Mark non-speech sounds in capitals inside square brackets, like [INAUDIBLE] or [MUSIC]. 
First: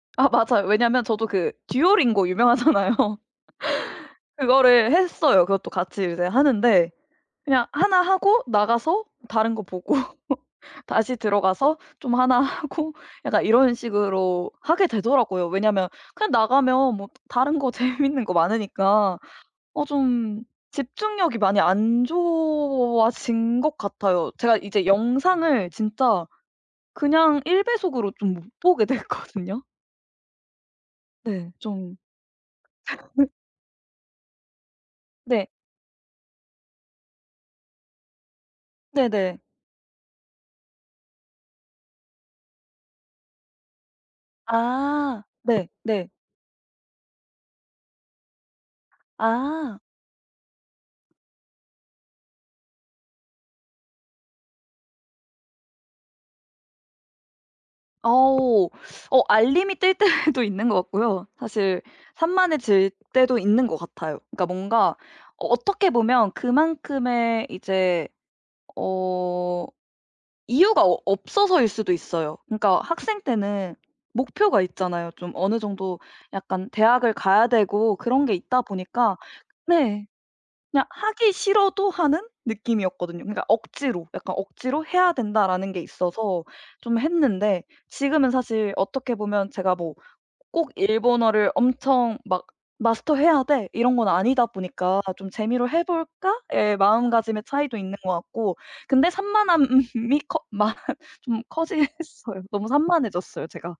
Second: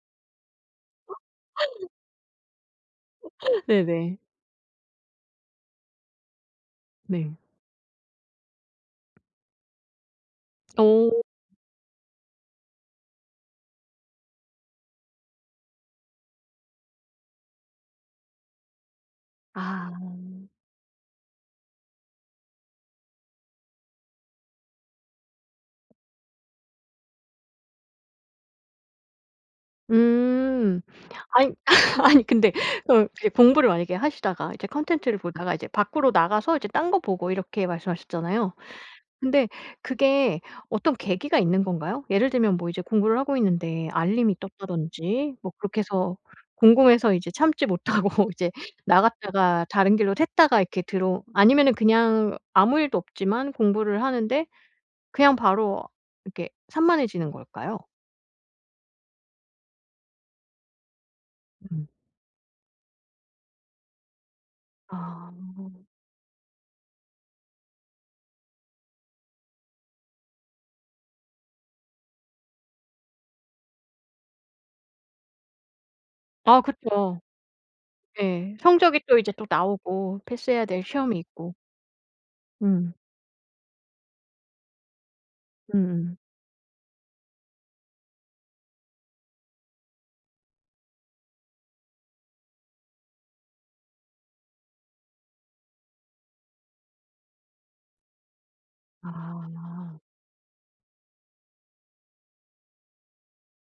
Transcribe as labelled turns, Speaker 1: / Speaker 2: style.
Speaker 1: 아 맞아요. 왜냐하면 저도 그
Speaker 2: [LAUGHS]
Speaker 1: 듀오링고 유명하잖아요.
Speaker 2: [LAUGHS] 네네.
Speaker 1: [LAUGHS] 그거를 했어요. 그것도 같이 이제 하는데
Speaker 2: 네.
Speaker 1: 그냥 하나 하고 나가서 다른 거 보고
Speaker 2: 어.
Speaker 1: 다시 들어가서 좀 하나 하고 약간 이런 식으로 하게 되더라고요 왜냐하면 그냥 나가면 뭐 다른 거 재밌는 거 많으니까 어
Speaker 2: 아.
Speaker 1: 좀 집중력이 많이 안 좋아진 것 같아요. 제가 이제 영상을 진짜 그냥 1 배속으로 좀 못 보게 됐거든요.
Speaker 2: 음.
Speaker 1: 네
Speaker 2: 아이
Speaker 1: 좀.
Speaker 2: [LAUGHS] 아니 근데 어 이게
Speaker 1: [LAUGHS]
Speaker 2: 공부를 만약에 하시다가 이제 컨텐츠를
Speaker 1: 네.
Speaker 2: 보다가 이제 밖으로 나가서 이제 딴 거 보고 이렇게 말씀하셨잖아요.
Speaker 1: 네네.
Speaker 2: 근데 그게 어떤 계기가 있는 건가요? 예를 들면 뭐 이제 공부를 하고 있는데 알림이
Speaker 1: 아
Speaker 2: 떴다든지 뭐
Speaker 1: 네
Speaker 2: 그렇게
Speaker 1: 네.
Speaker 2: 해서 궁금해서 이제 참지 못하고 이제 나갔다가
Speaker 1: 아.
Speaker 2: 다른 길로 샜다가 이렇게 들어 아니면은 그냥 아무 일도 없지만 공부를 하는데 그냥 바로 이렇게 산만해지는 걸까요?
Speaker 1: 오우. 어 알림이 뜰 때도 있는 것 같고요. 사실
Speaker 2: 음.
Speaker 1: 산만해질 때도 있는 것 같아요. 그러니까 뭔가
Speaker 2: 아.
Speaker 1: 어 어떻게 보면 그만큼의 이제 어 이유가 어 없어서일 수도 있어요. 그러니까 학생 때는 목표가 있잖아요. 좀 어느 정도
Speaker 2: 아
Speaker 1: 약간 대학을
Speaker 2: 그쵸.
Speaker 1: 가야 되고 그런 게
Speaker 2: 예.
Speaker 1: 있다
Speaker 2: 성적이
Speaker 1: 보니까
Speaker 2: 또 이제 또
Speaker 1: 네.
Speaker 2: 나오고 패스해야 될
Speaker 1: 그냥
Speaker 2: 시험이
Speaker 1: 하기
Speaker 2: 있고.
Speaker 1: 싫어도 하는
Speaker 2: 음.
Speaker 1: 느낌이었거든요. 그러니까 억지로 약간 억지로 해야 된다라는 게
Speaker 2: 음음.
Speaker 1: 있어서 좀 했는데 지금은 사실 어떻게 보면 제가 뭐 '꼭 일본어를 엄청 막 마스터 해야 돼.' 이런 건 아니다 보니까 '좀 재미로 해볼까?' 의 마음가짐의 차이도 있는 것 같고 근데
Speaker 2: 아.
Speaker 1: 산만함이 커 많 좀 커지긴 했어요. 너무 산만해졌어요 제가.